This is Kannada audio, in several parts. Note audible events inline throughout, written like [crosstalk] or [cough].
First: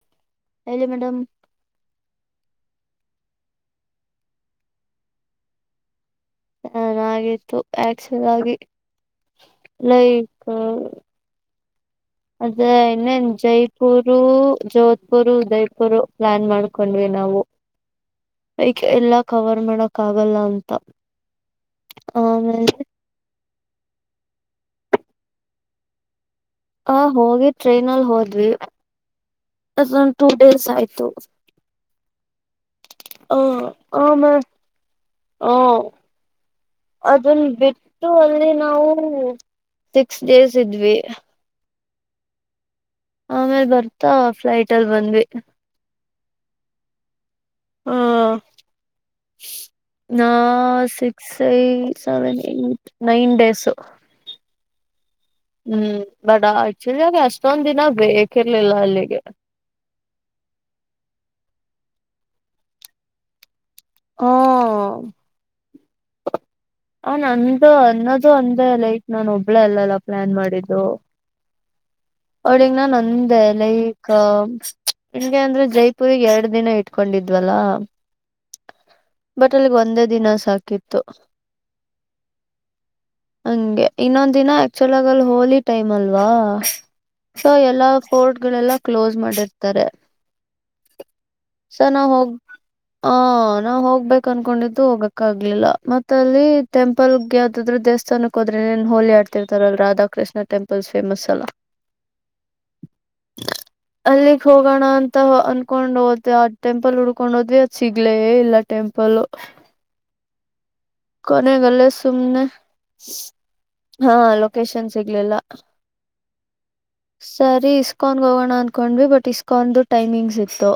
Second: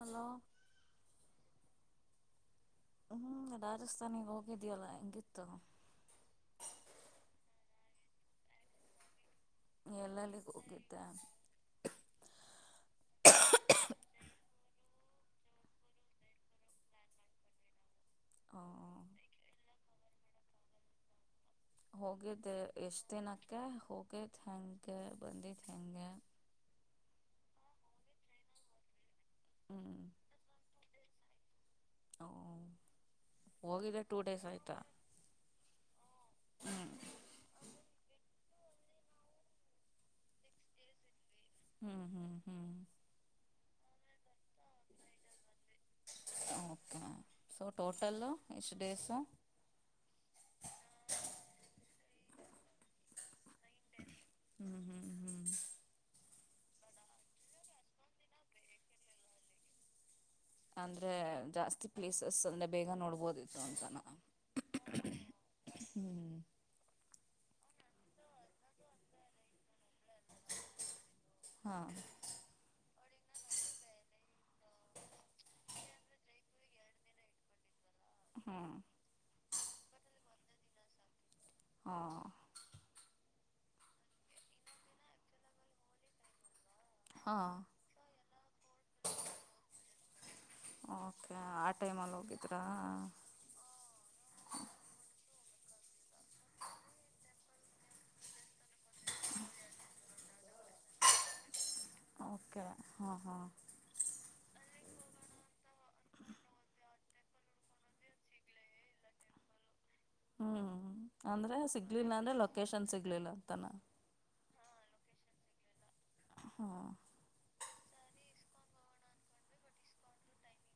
ಹಲೋ ಹೇಲಿ ಮೇಡಮ್ ಹ್ಮ್ ರಾಜಸ್ಥಾನಿಗ್ ಹೋಗಿದ್ಯಲ್ಲ ಹಂಗಿತ್ತು ಚನಾಗಿತ್ತು ಆಕ್ಚುಲ್ ಆಗಿ ಎಲ್ಲೆಲ್ಲಿಗೆ ಲೈಕು ಹೋಗಿದ್ದೆ ಅದೆ ಇನ್ನೇನ್ ಜೈಪುರು ಜೋಧ್ಪುರ್ ಉದಯ್ಪುರು ಪ್ಲಾನ್ ಮಾಡ್ಕೊಂಡ್ವಿ ನಾವು ಹ ಲೈಕ್ ಎಲ್ಲಾ ಕವರ್ ಮಾಡಕ್ ಆಗಲ್ಲ ಅಂತ ಹೋಗಿದ್ದ್ ಆಮೇಲೆ ಎಷ್ಟು ದಿನಕ್ಕೆ ಹೋಗಿದ್ದ್ ಹೆಂಗೆ ಬಂದಿದ್ ಹೆಂಗೆ ಹ ಹೋಗಿದ್ ಟ್ರೈನ್ ಅಲ್ಲಿ ಹೋದ್ವಿ ಹ್ಞೂ [unintelligible] ಟೂ ಡೇಸ್ ಆಯ್ತು ಹಾ ಆ ಹೋಗಿದ್ದೆ ಟೂ [unintelligible] ಡೇಸ್ ಆಯಿತಾ ಹಾ ಹ್ಞೂ ಅದನ್ ಬಿಟ್ಟು ಅಲ್ಲಿ ನಾವು ಸಿಕ್ಸ್ ಡೇಸ್ ಇದ್ವಿ ಹ್ಮ್ ಹ್ಮ್ ಹ್ಮ್ ಆಮೇಲ್ ಬರ್ತಾ ಫ್ಲೈಟ್ ಅಲ್ ಬಂದ್ವಿ ಓಕೆ ಸೊ ಹಾ ಟೋಟಲ್ಲು ಎಷ್ಟು ಡೇಸು ನಾ [unintelligible] ಸೆವೆನ್ ನೈನ್ ಡೇಸ್ ಹ್ಮ್ ಹ್ಮ್ ಬಡ ಆ ಚಾಗ ಅಷ್ಟೊಂದ ದಿನ ಬೇಕಿರ್ಲಿಲ್ಲ ಅಲ್ಲಿಗೆ ಅಂದ್ರೆ ಜಾಸ್ತಿ ಪ್ಲೇಸಸ್ ಅಂದ್ರೆ ಬೇಗ ನೋಡ್ಬೋದಿತ್ತು ಅಂತ ಹಾ ಹ್ಞೂ ಆ ನಂದು ಅನ್ನದು ಅಂದೆ ಲೈಟ್ ನಾನು ಒಬ್ಳ ಅಲ್ಲಲ್ಲ ಪ್ಲಾನ್ ಮಾಡಿದ್ದು ಹಾ ಅವಳಗ್ ನಾ ಒಂದೆ ಲೈಕ್ ನಿಂಗೆ ಅಂದ್ರೆ ಜೈಪುಗ್ ಎರಡ್ ದಿನ ಇಟ್ಕೊಂಡ ದ್ವಲ್ಲಾ ಹ್ಮ್ ಬಟ್ ಅಲ್ಲಿಗ್ ಒಂದೇ ದಿನ ಸಾಕಿತ್ತು ಹಾ ಹಂಗೆ ಇನ್ನೊಂದ ದಿನ ಆಕ್ಚುಲ್ ಆಗ ಅಲ್ಲಿ ಹೋಲಿಿ ಟೈಮ್ ಅಲ್ವಾ ಸೊ ಹಾಂ ಎಲ್ಲಾ ಪೋರ್ಟ್ ಗಳೆಲ್ಲ ಕ್ಲೋಸ್ ಮಾಡಿರ್ತಾರೆ ಓಕೆ ಆ ಸ ನಾ ಟೈಮಲ್ಲಿ ಹೋಗ್ ಹೋಗಿದ್ರಾ ಆ ನಾ್ ಹೋಗ್ಬೇಕ ಅನ್ಕೊಂಡಿದ್ದು ಹೋಗಕ್ಕಾಗ ಲಿಲ್ಲ ಮತ್ತ ಅಲ್ಲಿ ಟೆಂಪಲ್ಗೆ ಯಾವ್ದಾದ್ರೂ ದೇವಸ್ಥಾನಕ್ ಹೋದ್ರೆನ್ ಹೋಲಿಿ ಆಡ್ತಿರ್ತಾರ ರಾಧಾಕೃಷ್ಣ ಟೆಂಪಲ್ ಫೇಮಸ್ ಅಲ್ಲ ಓಕೆ ಹಾ ಹಾ ಅಲ್ಲಿಗ್ ಹೋಗೋಣ ಅಂತ ಅನ್ಕೊಂಡ್ ಹೋಗ್ ಆ ಟೆಂಪಲ್ ಹುಡ್ಕೊಂಡ್ ಹೋದ್ವಿ ಅದ್ ಸಿಗ್ಲೇ ಇಲ್ಲ ಟೆಂಪಲ್ ಹ್ಮ್ ಅಂದ್ರೆ ಕೊನೆಗಲ್ಲೇ ಸಿಗ್ಲಿಲ್ಲ ಅಂದ್ರೆ ಸುಮ್ನೆ ಲೊಕೇಶನ್ ಸಿಗ್ಲಿಲ್ಲ ಅಂತನ ಶನ್ನ್ ಸಿಗ್ಲಿಲ್ಲ ಹಾಂ ಸರಿ ಇಸ್ಕಾನ್ಗೆ ಹೋಗೋಣ ಅಂದಕೊಂಡ್ವಿ ಬಟ್ ಇಸ್ಕಾನ್ ಟೈಮಿಂಗ್ಸ್ ಇತ್ತು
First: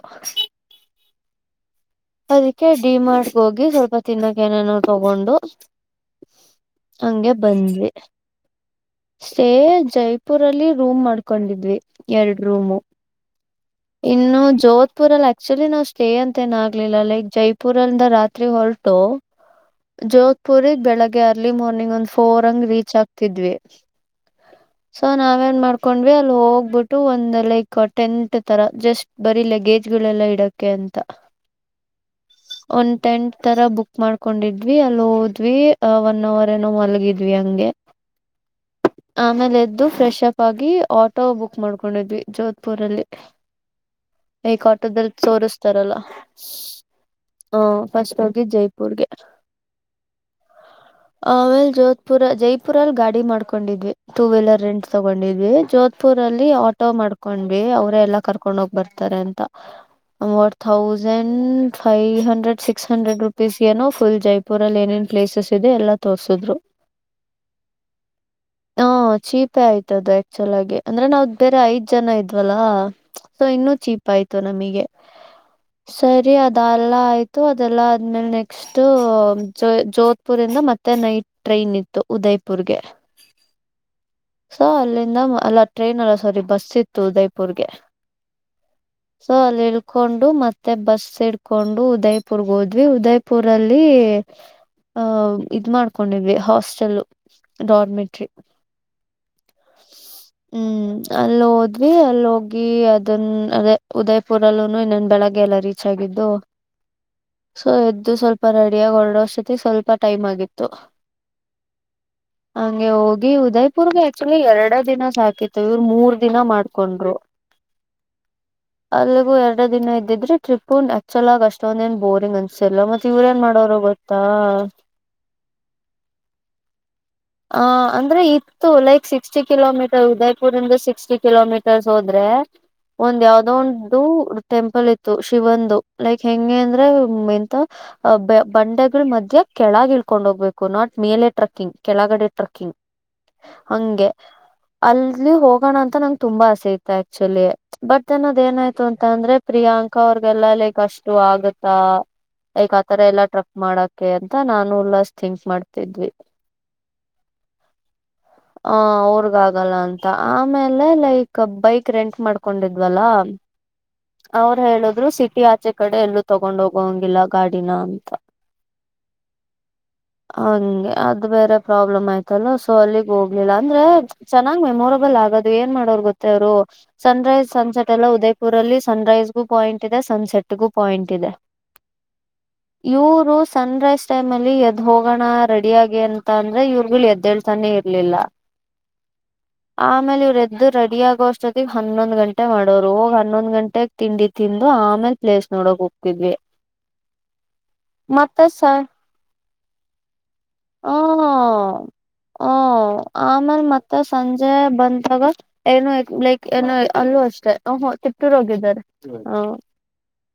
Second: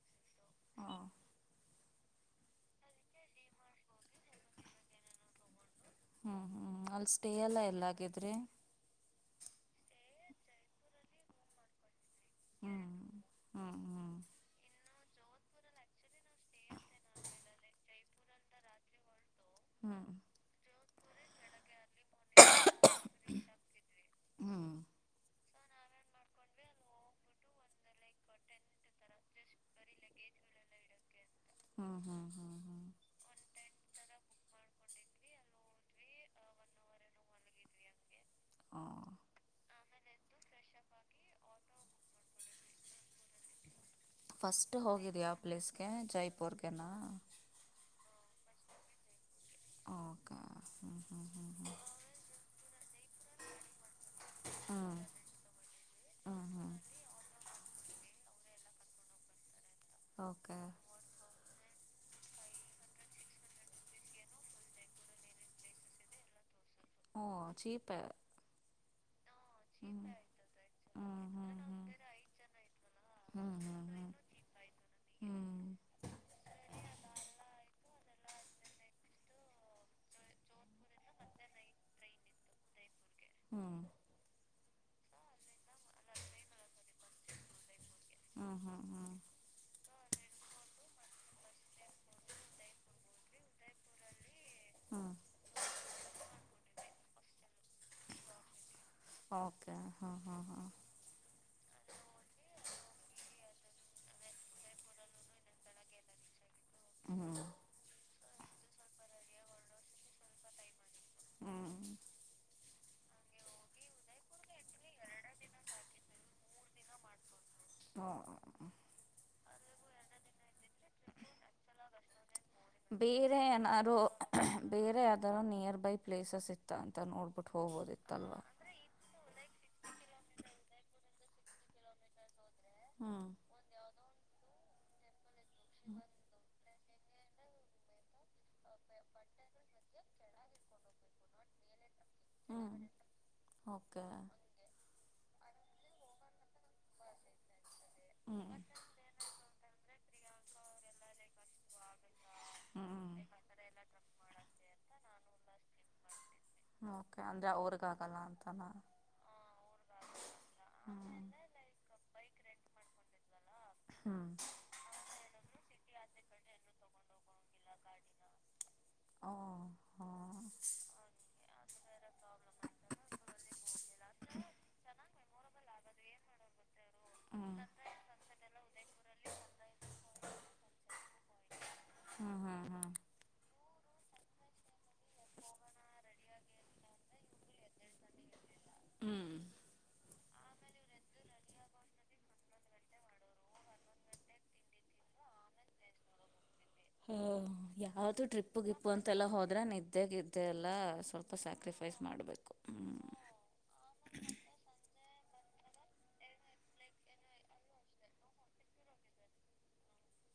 ಹಾಂ ಅದಕ್ಕೆ ಡಿ ಮಾರ್ಟ್ ಹೋಗಿ ಸ್ವಲ್ಪ ತಿನ್ನಕ ಏನೇನೋ ತಗೊಂಡು ಹ್ಮ್ ಹ್ಮ್ ಅಲ್ಲಿ ಸ್ಟೇ ಹಂಗೆ ಅಲ್ಲ ಬಂದ್ವಿ ಎಲ್ಲಗಿದ್ರೆ ಸ್ಟೇ ಜೈಪುರಲ್ಲಿ ರೂಮ್ ಮಾಡ್ಕೊಂಡಿದ್ವಿ ಎರಡು ಹ್ಞೂ ರೂಮು ಹ್ಞೂ ಇನ್ನು ಜೋತ್ ಪುರಲ್ಲಿ ಆಕ್ಚುಲಿ ನಾವ್ ಸ್ಟೇ ಅಂತ ಏನ ಆಗ್ಲಿಲ್ಲ ಲೈಕ್ ಜೈಪುರಂದ ರಾತ್ರಿ ಹೊಲ್ಟು ಹ್ಞೂ ಹ್ಞೂ ಜೋಧ್ಪುರ್ಗ್ ಬೆಳಗ್ಗೆ ಅರ್ಲಿ ಮಾರ್ನಿಂಗ್ ಒಂದ್ ಫೋರ್ ಹಂಗ ರೀಚ್ ಆಗ್ತಿದ್ವಿ ಹ್ಮ ಸೊ ನಾವ ಏನ್ ಮಾಡ್ಕೊಂಡ್ವಿ ಅಲ್ಲಿ ಹೋಗ್ಬಿಟ್ಟು ಒಂದ್ ಲೈಕ್ ಟೆಂಟ್ ತರ ಜಸ್ಟ್ ಬರೀ ಲಗೇಜ್ ಅ ಮಾಡೋಕೆ ಹ್ಞೂ ಹ್ಞೂ ಹ್ಞೂ ಹ್ಞೂ ಒಂದ್ ಟೆಂಟ್ ತರ ಬುಕ್ ಮಾಡ್ಕೊಂಡ್ ಕೊಂಡಿದ್ವಿ ಅಲ್ಲಿ ಹೋದ್ವಿ ಒನ್ ಅವರ್ ಏನೋ ಮಲಗಿದ್ವಿ ಹಂಗೆ ಹಾಂ ಆಮೇಲೆ ಎದ್ದು ಫ್ರೆಶ್ ಅಪ್ ಆಗಿ ಆಟೋ ಬುಕ್ ಮಾಡ್ಕೊಂಡಿದ್ವಿ ಜೋಧ್ಪುರ್ಲ್ಲಿ ಏಕ್ ಫಸ್ಟ್ ಆಟದಲ್ಲಿ ಹೋಗಿದ್ದು ಯಾವ ಪ್ಲೇಸ್ಗೆ ತೋಸ್್ತಾರಲ್ಲ ಜೈಪುರ್ಗೆನಾ ಹ ಫಸ್ ಜೈಪುರ್ಗೆ ಓಕೆ ಹ್ಞೂ ಹ್ಞೂ ಹ್ಞೂ ಆಮೇಲೆ ಹ್ಞೂ ಜೋಧ್ಪುರ ಜೈಪುರ್ ಅಲ್ಲಿ ಗಾಡಿ ಮಾಡ್ಕೊಂಡಿದ್ವಿ ಟೂ ವೀಲರ್ ರೆಂಟ್ ತಗೊಂಡಿದ್ವಿ ಜೋಧ್ಪುರ್ ಹ್ಞೂ ಅಲ್ಲಿ ಹ್ಞೂ ಹ್ಞೂ ಆಟೋ ಮಾಡ್ಕೊಂಡ್ವಿ ಅವ್ರೇ ಎಲ್ಲಾ ಕರ್ಕೊಂಡ ಹೋಗ್ ಬರ್ತಾರೆ ಅಂತ ಮೂರ್ okay ಸಂಡ್ five hundred six hundred rupees ಗೆ ಏನೋ ಫುಲ್ ಜೈಪುರಲ್ಲಿ ಏನೇನ್ ಪ್ಲೇಸಸ್ ಇದೆ ಎಲ್ಲ ತೋರ್ಸಿದ್ರು ಓ ಚೀಪೆ ಹ ಚಿಪ್ ಚಪ್ಪೆ ಹ್ಮ್ ಆಯ್ತದು ಆಕ್ಚುಲ್ ಆಗಿ ಅಂದ್ರೆ ಹ್ಮ್ ನಾವವು್ ಬೇರೆ ಹ್ಮ್ ಐದ್ ಜನ ಇದ್ಲ್ಲಾ ಸೊ ಹ್ಮ್ ಹ್ಮ್ ಇನ್ನುೂ ಹ್ಮ್ ಚೀಪ್ ಆಯ್ತು ನ ನ ಹ್ಮ್ ಹ್ಮ್ ಸರಿ ಅದೆಲ್ಲ ಆಯ್ತು ಅದೆಲ್ಲಾ ಆದ್ಮೇಲೆ ನೆಕ್ಸ್ಟ್ ತು ಜೋಧ್ಪುರ್ ಇಂದ ಮತ್ತೆ ನೈಟ್ ಟ್ರೈನ್ ಇತ್ತು ಉದಯ್ಪುರ್ಗೆ ಹ್ಮ ಸೊ ಅಲ್ಲಿಂದ ಅಲ್ಲ ಟ್ರೈನ್ ಅಲ್ಲ ಸಾರಿ ಬಸ್ ಇತ್ತು ಉದಯಪುರ್ಗೆ ಹ್ಮ್ ಹ್ಮ್ ಹ್ಮ್ ಸೊ ಅಲ್ಲಿ ಹಕೊಂಡು ಮತ್ತೆ ಬಸ್ ಇಡ್ಕೊಂಡು ಉದಯ್ಪುರ್ಗೆ ಹೋದ್ವಿ ಉದಯ್ಪುರಲ್ಲಿ ಹ್ಮ್ ಅಹ ಇದ್ ಮಾಡ್ಕೊಂಡಿವ್ವಿ ಹಾಸ್ಟೆಲ್ಲ ಡಾರ್ಮೆಟ್ರಿ ಓಕೆ ಹಾ ಹಾ ಹಾ ಹ್ಮ್ ಅಲ್ಲಿ ಹೋದ್ವಿ ಅಲ್ಲಿ ಹೋಗಿ ಅದನ್ನ ಅದೇ ಉದಯ್ಪುರಲ್ಲೂ ಇನ್ನೊಂದು ಬೆಳಗ್ಗೆ ಎಲ್ಲ ರೀಚ್ ಆಗಿದ್ದು ಹ್ಮ್ ಸೊ ಎದ್ದು ಸ್ವಲ್ಪ ಸ್ವಲ್ಪ ರೆಡಿಯಾಗಿ ಹೊರಡೋಷ್ಟತಿಗೆ ಸ್ವಲ್ಪ ಟೈಮ್ ಆಗಿತ್ತು ಹ್ಮ್ ಹಂಗೆ ಹೋಗಿ ಉದಯ್ಪುರ್ಗೆ ಆ [unintelligible] ಆಕ್ಚುಲಿ ಎರಡ ದಿನ ಸಾಕಿತ್ ಇವ್ರ ಮೂರ್ ದಿನ ಮಾಡ್ಕೊಂಡ್ರು ಹ್ಮ [unintelligible] ದಿನ ಇದ್ದಿದ್ರು ಟ್ರಿಪ್ ಅಕ್ಚುಲ್ ಆಗ ಅಷ್ಟೊಂದ ಏನ್ ಬೋರಿಂಗ್ ಅಂತ ಬೇರೆ ಏನಾರೂ ಬೇರೆ ಯಾದಾರೂ ನಿಯರ್ ಬೈ ಪ್ಲೇಸಸ್ ಇತ್ತ ನೋಡ್ಬಿಟ್ಟು ಆ ಅಂದ್ರೆ ಹೋಗ್ಬೋದಿತ್ತಲ್ವ ಇತ್ತು ಲೈಕ್ ಸಿಕ್ಸ್ಟಿ ಕಿಲೋಮೀಟರ್ [unintelligible] ಉದೈಪುರ್ ಇಂದ ಸಿಕ್ಸ್ಟಿ ಕಿಲೋಮೀಟರ್ಸ್ ಹೋದ್ರೆ ಒಂದ್ ಹ್ಮ್ ಯಾವದೋ ಒಂದು ಟೆಂಪಲ್ ಇತ್ತು ಒಂದು ಲೈಕ್ ಎಂಗೆ ಅಂದ್ರೆ ಹ್ಮ್ [unintelligible] ಎಂತ ಬಂಡೆಗಳ ಮಧ್ಯ ಕೆಳಗ ಇಳ್ಕೊಂಡ್ ಹೋಗ್ಬೇಕು ನಾಟ್ ಮೇಲೆ ಟ್ರಕ್ಕಿಂಗ್ ಕೆಳಗಡೆ ಹ್ಮ್ ಟ್ರಕ್ಕಿಂಗ್ ಹಂಗೆ ಓಕೆ ಅಲ್ಲಿ ಹೋಗ ಹೋಗೋಣ ಅಂತ ನಂಗೆ ತುಂಬಾ ಆಸೆ ಇತೆ ಆಕ್ಚುಲಿ ಬಟ್ ನನ್ನದ ಏನಾಯ್ತು ಅಂತ ಅಂದ್ರೆ ಪ್ರಿಯಾಂಕ ಅಕ್ಕ ಅವ್ರಗೆಲ್ಲಾ ಲೈಕ್ ಅಷ್ಟು ಆಗತ್ತಾ ಲೈಕ್ ಆತರ ಎಲ್ಲಾ ಟ್ರಕ್ ಮಾಡಕ್ಕೆ ಅಂತ ನಾ [unintelligible] ಥಿಂಕ್ ಮಾಡ್ತಿದ್ವಿ ಹ್ಮ್ ಓಕೆ ಅಂದ್ರೆ ಅವ್ರುಗ ಆ ಅವರ್ಗ ಆಗಲ್ಲ ಅಂತ ಆಮೇಲೆ ಹ್ಮ್ ಲೈಕ್ ಬೈಕ್ ರೆಂಟ್ ಮಾಡ್ಕೊಂಡಿದ್ವಲ್ಲ [inaudible] ಅವರು ಹೇಳಿದ್ರು ಸಿಟಿ ಆಚೆ ಕಡೆ ಎಲ್ಲೂ ತಗೊಂಡೋಗಂಗಿಲ್ಲ ಗಾಡಿನ ಅಂತ ಓ ಹಾ ಹಂಗೆ ಅದು ಬೇರೆ ಪ್ರಾಬ್ಲಮ್ ಆಯ್ತಲ್ಲ ಸೊ ಅಲ್ಲಿ ಹೋಗ್ಲಿಲ್ಲ ಅಂದ್ರೆ ಚೆನ್ನಾಗ್ ಮೆಮೊರಬಲ್ ಆಗೋದು ಏನ್ ಮಾಡೋರ್ ಗೊತ್ತೇವ್ರು ಸನ್ ರೈಸ್ ಹ್ಮ್ ಸನ್ಸೆಟ್ ಎಲ್ಲ ಉದೈಪುರಲ್ಲಿ ಸನ್ ರೈಸ್ಗೂ ಪಾಯಿಂಟ್ ಇದೆ ಸನ್ಸೆಟ್ಗೂ ಪಾಯಿಂಟ್ ಇದೆ [inaudible] ಹ್ಮ್ ಇವ್ರು ಸನ್ ರೈಸ್ ಟೈಮ್ ಅಲ್ಲಿ ಎದ್ದ್ ಹೋಗೋಣ ರೆಡಿ ಆಗಿ ಅಂತ ಅಂದ್ರೆ ಇವ್ರುಗಳು ಎದ್ದೇಳ್ತಾನೆ ಇರ್ಲಿಲ್ಲ ಹ್ಮ್ ಆಮೇಲೆ ಇವ್ರ ಎದ್ದ್ ರೆಡಿ ಆಗೋ ಅಷ್ಟೊತ್ತಗ್ ಹನ್ನೊಂದ್ ಗಂಟೆ ಮಾಡೋರು ಹೋಗ್ ಹನ್ನೊಂದ್ ಗಂಟೆಗೆ ತಿಂಡಿ ತಿಂದು ಆಮೇಲೆ ಪ್ಲೇಸ್ ನೋಡಕ್ಕೆ ಹೋಗ್ತಿದ್ವಿ ಹ್ಮ್ ಯಾವುದು ಮತ್ತೆ ಟ್ರಿಪ್ಪು ಸ ಗಿಪ್ಪು ಅಂತೆಲ್ಲ ಹೋದ್ರೆ ನಿದ್ದೆ ಗಿದ್ದೆ ಎಲ್ಲ ಸ್ವಲ್ಪ ಸ್ಯಾಕ್ರಿಫೈಸ್ ಮಾಡಬೇಕು ಹ ಆಮೇಲೆ ಮತ್ತೆ ಸಂಜೆ ಬಂದಾಗ ಏನು ಲೈಕ್ ಏನು ಅಲ್ಲೂ ಅಷ್ಟೆ ಹಹೋ ತಿಪಟ್ಟೂರ್ ಹೋಗಿದ್ದಾರೆ ಆ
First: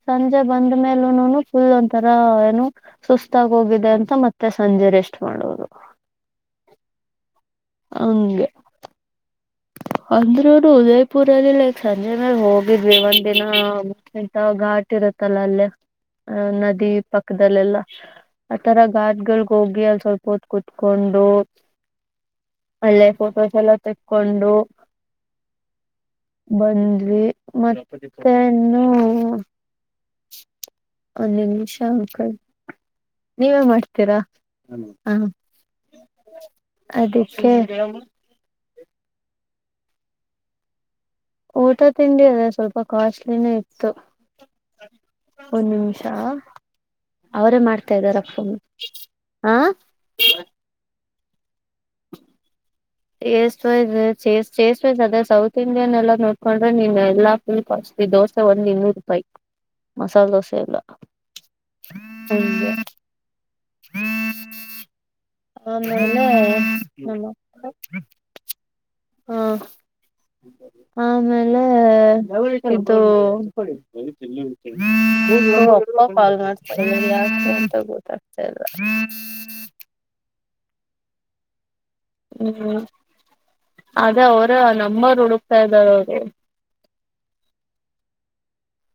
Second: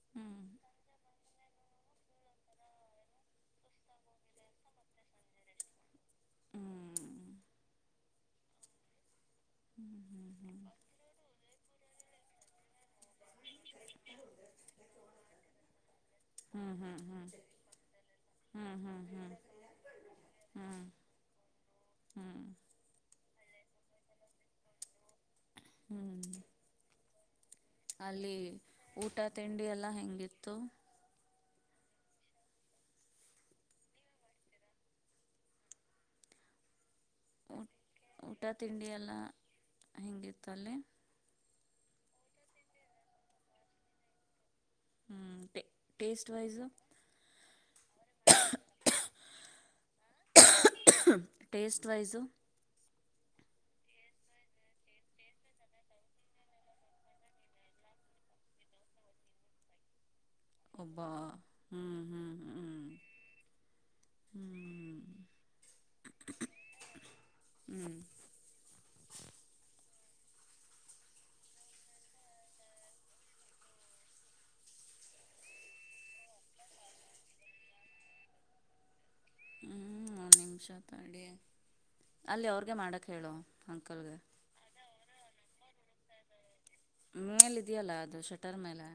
ಸಂಜೆ ಹ್ಮ್ ಬಂದ ಮೇಲುನು ಫುಲ್ ಒಂಥರ ಏನು ಸುಸ್ತಾಗಿ ಹೋಗಿದೆ ಅಂತ ಮತ್ತೆ ಸಂಜೆ ರೆಸ್ಟ್ ಮಾಡೋರು ಹ್ಮ್ ಹಂಗೆ [inaudible] ಅಂದ್ರೂರು ಉದೈಪುರಲ್ಲಿ ಲೈಕ್ ಸಂಜೆನೆ ಹೋಗಿದ್ವಿ ಒಂದ್ ದಿನ ಇಂತ ಘಾಟ್ ಇರುತ್ತಲ್ಲ ಅಲ್ಲೇ ಅ ಹ್ಮ್ ಹ್ಮ್ ಹ್ಮ್ ನದಿ ಹ್ಮ್ ಪಕ್ಕದಲ್ಲೆಲ್ಲ ಆತರ ಹ್ಮ್ ಘಾಟ್ಗಳ ಹೋಗಿ ಅಲ್ಲಿ ಸ್ವಲ್ಪ ಹೊತ್ ಹ್ಮ್ ಕೂತ್ಕೊಂಡು ಹ್ಮ್ ಅಲ್ಲೇ ಫೋಟೋಸ್ ಎಲ್ಲ ತೆಕ್ಕೊಂಡು [inaudible] ಬಂದ್ವಿ ಅಲ್ಲಿ ಮತ್ತೆನು ಊಟ ತಿಂಡಿ ಎಲ್ಲ ಹೆಂಗಿತ್ತು ಒಂದ್ ನಿಮಿಷ ಅಂಕಲ್ ನೀವೇ ಮಾಡ್ತೀರಾ ಹ [inaudible] ಅದಕ್ಕೆ ತಿಂಡಿಯ ಎಲ್ಲ ಹೆಂಗಿತ್ತು ಅಲ್ಲಿ ಊಟ ತಿಂಡಿ ಅದೇ ಸ್ವಲ್ಪ ಕಾಸ್ಟ್ಲಿನೇ ಇತ್ತು ಹ್ಮ್ ಒಂದ್ ನಿಮಿಷ ಟೇಸ್ಟ್ ವೈಸ್ ಅವರೇ ಮಾಡ್ತಾ ಇದ್ದಾರಪ್ಪ ಹಾ taste wise chest wise chase chase wise ಅದೇ ಸೌತ್ ಇಂಡಿಯನ್ ಎಲ್ಲಾ ನೋಡ್ಕೊಂಡ್ರೆ ನಿನ್ ಎಲ್ಲಾ ಫುಲ್ ಕತ [unintelligible] ದೋಸೆ ಒಂದ ಇನ್ನೂರು ರೂಪಾಯಿ ಮಸಾಲೆ ದೋಸೆ ಸರಿಲ್ಲ ಒಬ್ಬ ಹ್ಞೂ [unintelligible] ಹ್ಮ್ [unintelligible] ಅ ನೆನ್ನೆ ಹ್ಞೂ [unintelligible] ಹ್ಞೂ ಆಮೇಲೆ ಇದ್ [inaudible] ಲ್ ಗೊತ್ತ [unintelligible] [unintelligible] [unintelligible] ಹ್ಮ್ ಒಂದ್ ನಿಮಿಷ ತಡಿ ಅಲ್ಲಿ ಅವ್ರಿಗೆ ಹ್ಮ್ ಮಾಡೋಕ್ಕೆ ಹೇಳು ಅಂಕಲ್ಗೆ ಅದೇ ಅವರ ನಮ್ಮರು ಹುಡುಕ್ತಾ ಇದ್ದಾರ ಅವರು ಮೇಲ್ ಇದೆಯಲ್ಲ ಅದು ಶಟರ್ ಮೇಲೆ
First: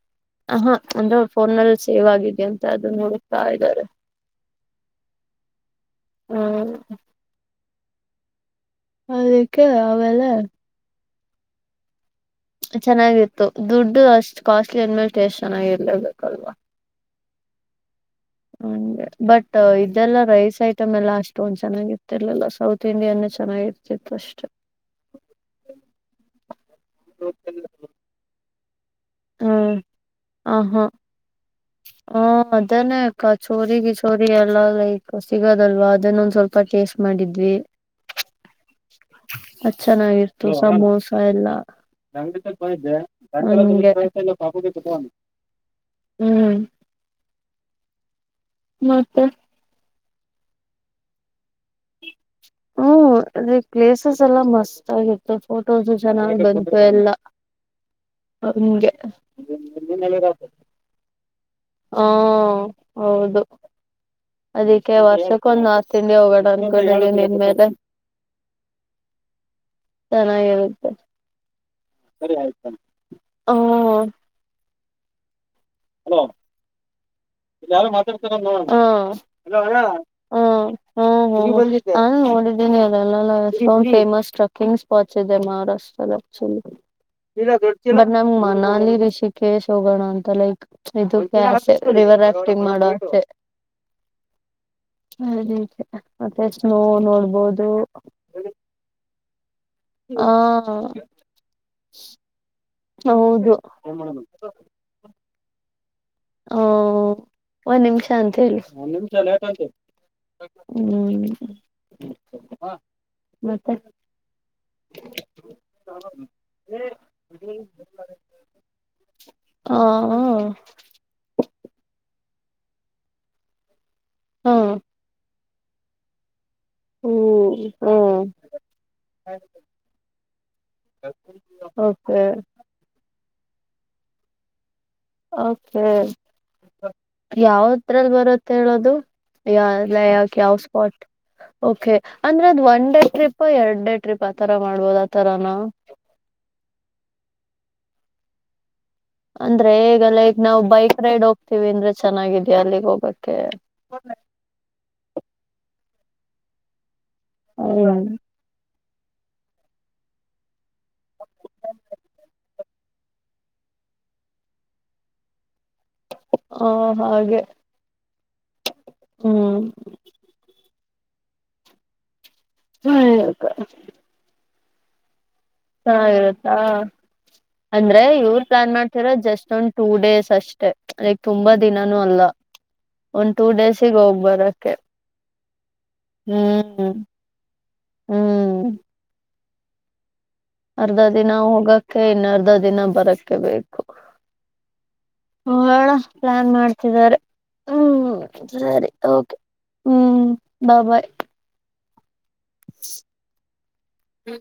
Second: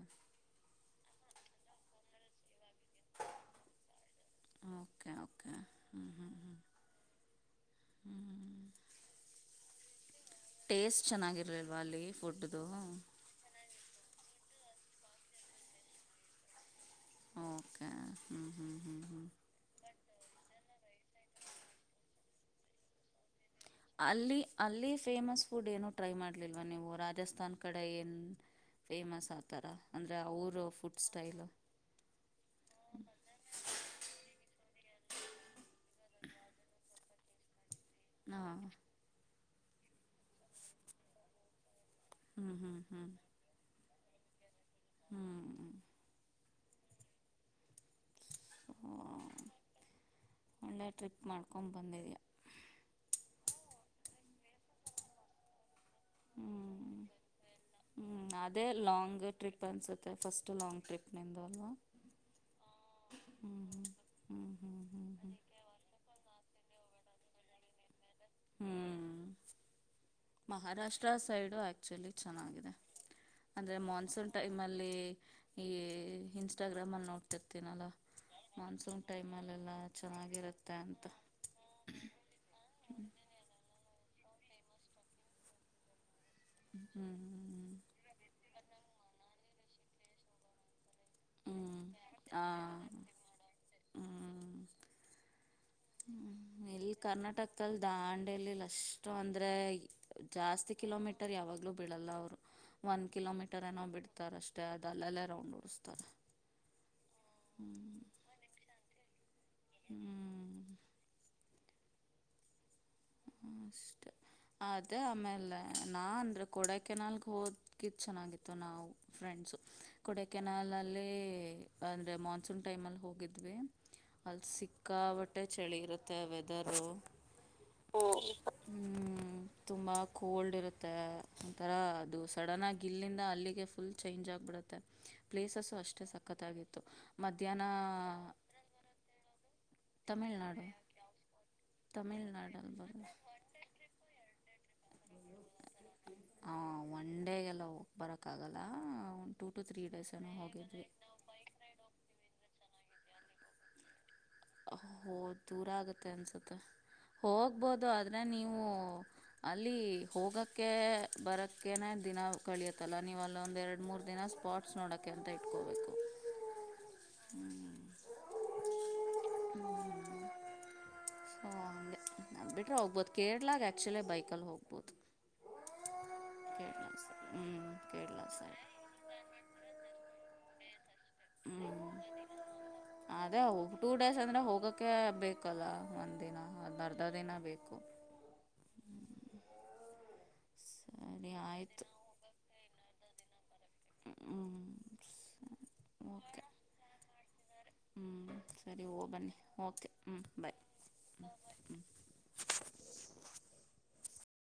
ಹ ಹಾ ಒಂದ್ರೆ ಫೋನ್ಲ್ಲಿ ಸೇವ್ ಆಗಿದೆ ಅಂತ ಅದು ನೋಡತಾ ಇದ್ದಾರೆ ಓಕೆ ಓಕೆ ಹ್ಮ್ ಹ್ಮ್್ಮ್್ಮ [unintelligible] ಅದಕ್ಕೆ ಅಮೇಲೆ ಚೆನ್ನಾಗಿರಲಿಲ್ವ ಅಲ್ಲಿ ಫುಡ್ದು ಚೆನ್ನಾಗಿತ್ತು ದುಡ್ಡು ಅಷ್ಟ್ ಕಾಸ್ಟ್ಲಿ ಅಂದ್ಮೇಲೆ ಟೇಸ್ಟ್ ಚೆನ್ನಾಗಿರ್ಲೇಬೇಕಲ್ವಾ ಓಕೆ ಹ್ಞೂ ಹ್ಞೂ ಹ್ಞೂ ಹಗೆ ಹ್ಞೂ ಬಟ್ ಇದೆಲ್ಲಾ ರೈಸ್ ಐಟಮ್ ಎಲ್ಲಾ ಅಷ್ಟು ಒಂದ್ ಚೆನ್ನಾಗಿರ್ತಿರ್ಲಲ್ಲ ಸೌತ್ ಇಂಡಿಯನ್ ಚೆನ್ನಾಗಿರ್ತಿತ್ತು ಅಲ್ಲಿ ಅಷ್ಟೆ ಅಲ್ಲಿ ಫೇಮಸ್ ಫುಡ್ ಏನೂ ಟ್ರೈ ಮಾಡ್ಲಿಲ್ಲ ಇ ನೀವು ರಾಜಸ್ಥಾನ್ ಕಡೆ ಏನ್ ಫೇಮಸ್ ಆ ಥರ ಹ್ಮ್ ಅಂದರೆ ಅವರು ಫುಡ್ ಸ್ಟೈಲು ಹ್ಮ ಅದನೇ ಕಚೋರಿ ಗಿಚೋರಿ ಎಲ್ಲ ಲೈಕ್ ಸಿಗೋದಲ್ವಾ ಅದನ್ನೊಂದ್ ಸ್ವಲ್ಪ ಟೇ ಯಶ ಮಾಡಿದ್ವಿ ಹಾ ಚೆನ್ನಾಗಿರ್ತ ಸಮೋಸ ಎಲ್ಲ ಹ್ಮ್ ಹ್ಮ್ ಹ್ಮ್ ಲ್ಲಾಪ [unintelligible] ಹ್ಮ್ ಹ್ಮ್ ಮತ್ತೆ ಒಳ್ಳೆ ಟ್ರಿಪ್ ಮಾಡು ಹ್ಮ್ ಅದೇ ಪ್ಲೇಸಸ್ ಎಲ್ಲ ಮಸ್ತ್ ಆಗಿತ್ತು ಫೋಟೋಸ್ ಚೆನ್ನಾಗಿ್ ಬಂತು ಹ್ಮ್ ಎಲ್ಲ ಹ್ಮ್ ಅದೇ ಹಂಗೆ ಲಾಂಗ್ ಟ್ರಿಪ್ ಅನ್ಸುತ್ತೆ ಫಸ್ಟ್ ಲಾಂಗ್ ಟ್ರಿಪ್ ನಿಂದು ಅಲ್ವಾ ಹಾ ಹೌದು ಹ್ಮ್ ಹ್ಮ್ ಹ್ಮ್ ಹ್ಮ್ ಅದಿಕ್ಕೆ ಹ್ಮ್ ಹ್ಮ್ ವರ್ಷಕ್ಕೊಂದು ಆಸ್ ತಿಂಡಿ ಹೋಗ ಬ ನಿನ್ ಮೇಲೆ [unintelligible] [unintelligible] ಹ್ಮ್ ಚೆನ್ನಾಗಿರುತ್ತೆ ಮಹಾರಾಷ್ಟ್ರ ಸೈಡು ಆಕ್ಚುಲಿ ಚೆನ್ನಾಗಿದೆ ಹ ಅಂದ್ರೆ ಮಾನ್ಸೂನ್ ಟೈಮ್ ಅ ಇ ಇನ್ಸ್ಟಾಗ್ರಾಮ್ ಅಲ್ಲಿ ನೋಡ್ತಿರ್ತೀನಲ್ಲ ಮಾನ್ಸೂನ್ ಹ ಟೈಮ್ ಅಲ್ಲ ಎಲ್ಲ ಚೆನ್ನಾಗಿರುತ್ತೆ ಅ ಹ್ಮ ಹೋಗ ನ ನೋಡಿದ್ದೀನಿ ಅದೆಲ್ಲಲ್ಲ ೇಮಸ್ ್ರೆಕಿಂಗ ಸ್ಪೋಟ್ ಮಹಾರಾಷ್ಟ್ರದಲ್ಲಿ ಹ್ಞೂ ಹ್ಞೂ ಮ ನಮ್ ಮನಾಲ ರಿಷಿಕೇಶ್ ಹೋಗೋಣ ಅಂತ ಲೈಕ್ ಇೆ ತುಂಬಾ ಅಸೆ ರಿವರ್ ಹ್ಞೂ ರಾಫ್ಟಿಂಗ್ ಹಾಂ ಮಾಡುವಷ್ಟೆ ಹ್ಞೂ ಹ್ಮ ರಿ ಹ್ಮ್ ಇಲ್ಲಿ ಕರ್ನಾಟಕಲ್ ದಾಂಡೆಲಿ ಅಷ್ಟು ಅಂದ್ರೆ ಆ ಜಾಸ್ತಿ ಕಿಲೋಮೀಟರ್ ಯಾವಾಗ್ಲೂ ಬೀಳಲ್ಲ ಅವರು ಒನ್ ಹೌದು ಕಿಲೋಮೀಟರ್ ಏನೋ ಬಿಡ್ತಾರೆ ಅಷ್ಟೇ ಅದು ಅಲ್ಲಲ್ಲೇ ರೌಂಡ್ ಓಡಿಸ್ತಾರೆ ಹ ಒಂದ್ ಹ್ಮ್ ನಿಮಿಷ ಅಂತ ಹೇಳಿ ಹ್ಮ್ ನಿ ಹ್ಮ್ ಮತ್ತೆ ಅಷ್ಟೆ ಅದೇ ಆಮೇಲೆ ನಾ ಅಂದ್ರೆ ಕೊಡ ಕೆೆನಾಲ್ಗೆ ಹೋದ್ಕ ಚನ್ನಾಗಿತ್ತು ನಾವು ಫ್ರೆಂಡ್ಸ ಹ ಹ ಕೊಡಕೆೆನಾಲ್ಲ್ಲಿ ಅಂದ್ರೆ ಮಾನ್ಸೂನ್ ಟೈಮ್ ಅಲ್ಲಿ ಹೋಗಿದ್ವಿ ಹ್ಮ್ ಅಲ್ಲಿ ಹ್ಮ್ ಸಿಕ್ಕಾಪಟ್ಟೆ ಚಳಿ ಇರುತ್ತೆ ವೆದರು ಹ್ಮ ಹಾ ಹ ತುಂಬ ಕೋಲ್ಡ್ ಇರುತ್ತೆ ಒಂಥರ ಅದು ಓಕೆ ಸಡನ್ ಆಾಗಿ ಇಲ್ಲಿಂದ ಅಲ್ಲಿಗೆ ಫುಲ್ ಚೇಂಜ್ ಆಗ್ಬಿಡುತ್ತೆ ಪ್ಲೇಸಸ್ಸು ಓಕೆ ಅಷ್ಟೇ ಸಖತ್ತಾಗಿತ್ತು ಮಧ್ಯಾಹ್ನ ಯ ಲಯಾಕ್ ಯಾವ ತಮಿಳ್ನಾಡು ಸ್ಪಾಟ್ ಓಕೆ ಅಂದ್ರೆ ಅದು ತಮಿಳ್ನಾಡಲ್ಲಿ ಒನ್ ಬರು ಡೇ ಟ್ರಿಪ್ ಅಪ್ಪ ಎರಡೇ ಟ್ರಿಪ್ ಆತರ ಮಾಡ್ಬೋದು ಆತರಾನ ಬರಕ್ಕಗಲ್ಲ ಅಂದ್ರೆ ಈಗ ಲೈಕ್ ನಾವವು ಬೈಕ್ ರೈಡ್ ಹೋಗ್ತೀವಿ ಅಂದ್ರೆ ಚೆನ್ನಾಗಿದ್ಯಾ ಅಲ್ಲಿಗ್ ಹೋಗ ಓಕೆ ಹೋ ದೂರ ಆಗತ್ತೆ ಅನ್ಸುತ್ತೆ ಹೋಗ್ಬೋದು ಹ್ಮ್ ಆದ್ರೆ ನೀವು ಅಲ್ಲಿ ಹೋಗಕ್ಕೆ ಬರಕ್ಕನೆ ದಿನ ಕಳಿಯತ್ತಲ್ಲ ನೀವು ಅಲ್ಲ ಒಂದುೆರಡು ಮೂರು ದಿನ ಸ್ಪಾಟ್ಸ್ ನೋಡೋಕ್ಕೆ ಅಂತ ಇಟ್ಕೋಬೇಕು ಹಾ ಹಾಗೆ ಹ್ಮ್ ಹ್ಮ ಸ ನಮ್ ಬಿಟ್ರ ಹೋಗ್ಬೋ ಕೇಳಲಾಗ ಆಕ್ಚುಲಿ ಬೈಲ್ಲಿ ಹೋಗಿ ಚನ್ನಾಗಿರುತ್ತಾ ಕೇರಳ ಸೈಡ್ ಹ್ಞೂ ಅಂದ್ರೆ ಕೇರಳ ಇವ್ರ ಸೈಡ್ ಪ್ಲಾನ್ ಮಾಡ್ತಿರೋ ಜಸ್ಟ್ ಒಂದು್ ಟೂ ಡೇಸ್ ಅಷ್ಟೆ ಅದಕ್ ತುಂಬಾ ಹ್ಞೂ ದಿನಾನೂ ಅಲ್ಲ ಒಂದ್ ಅದೇ ಟೂ ಡೇಸಿಗೆ ಹೋಗ್ ಬರಕ್ಕೆ ಕಲ ಒಂದ್ ದಿನ ಹ್ಮ್ ಅದ್ರ್ಧ ದಿನ ಬೇಕು ಹ್ಮ್ ಅರ್ಧ ದಿನ ಸರಿ ಆಯಿತು ಹೋಗಕ್ಕೆ ಇನ್ನ ಅರ್ಧ ದಿನ ಬರಕ್ಕೆ ಬೇಕು ಹ್ಮ್ ಹ ಪ್ಲಾನ್ ಮಾಡ್ತಿದಿದ್ದಾರೆ ಹ್ಞೂ ಸರಿ ಹಓ ಬನ್ನಿ ಓಕೆ ಹ್ಞೂ ಬಾಯ್ ಹ್ ಹ್ಞೂ [inaudible]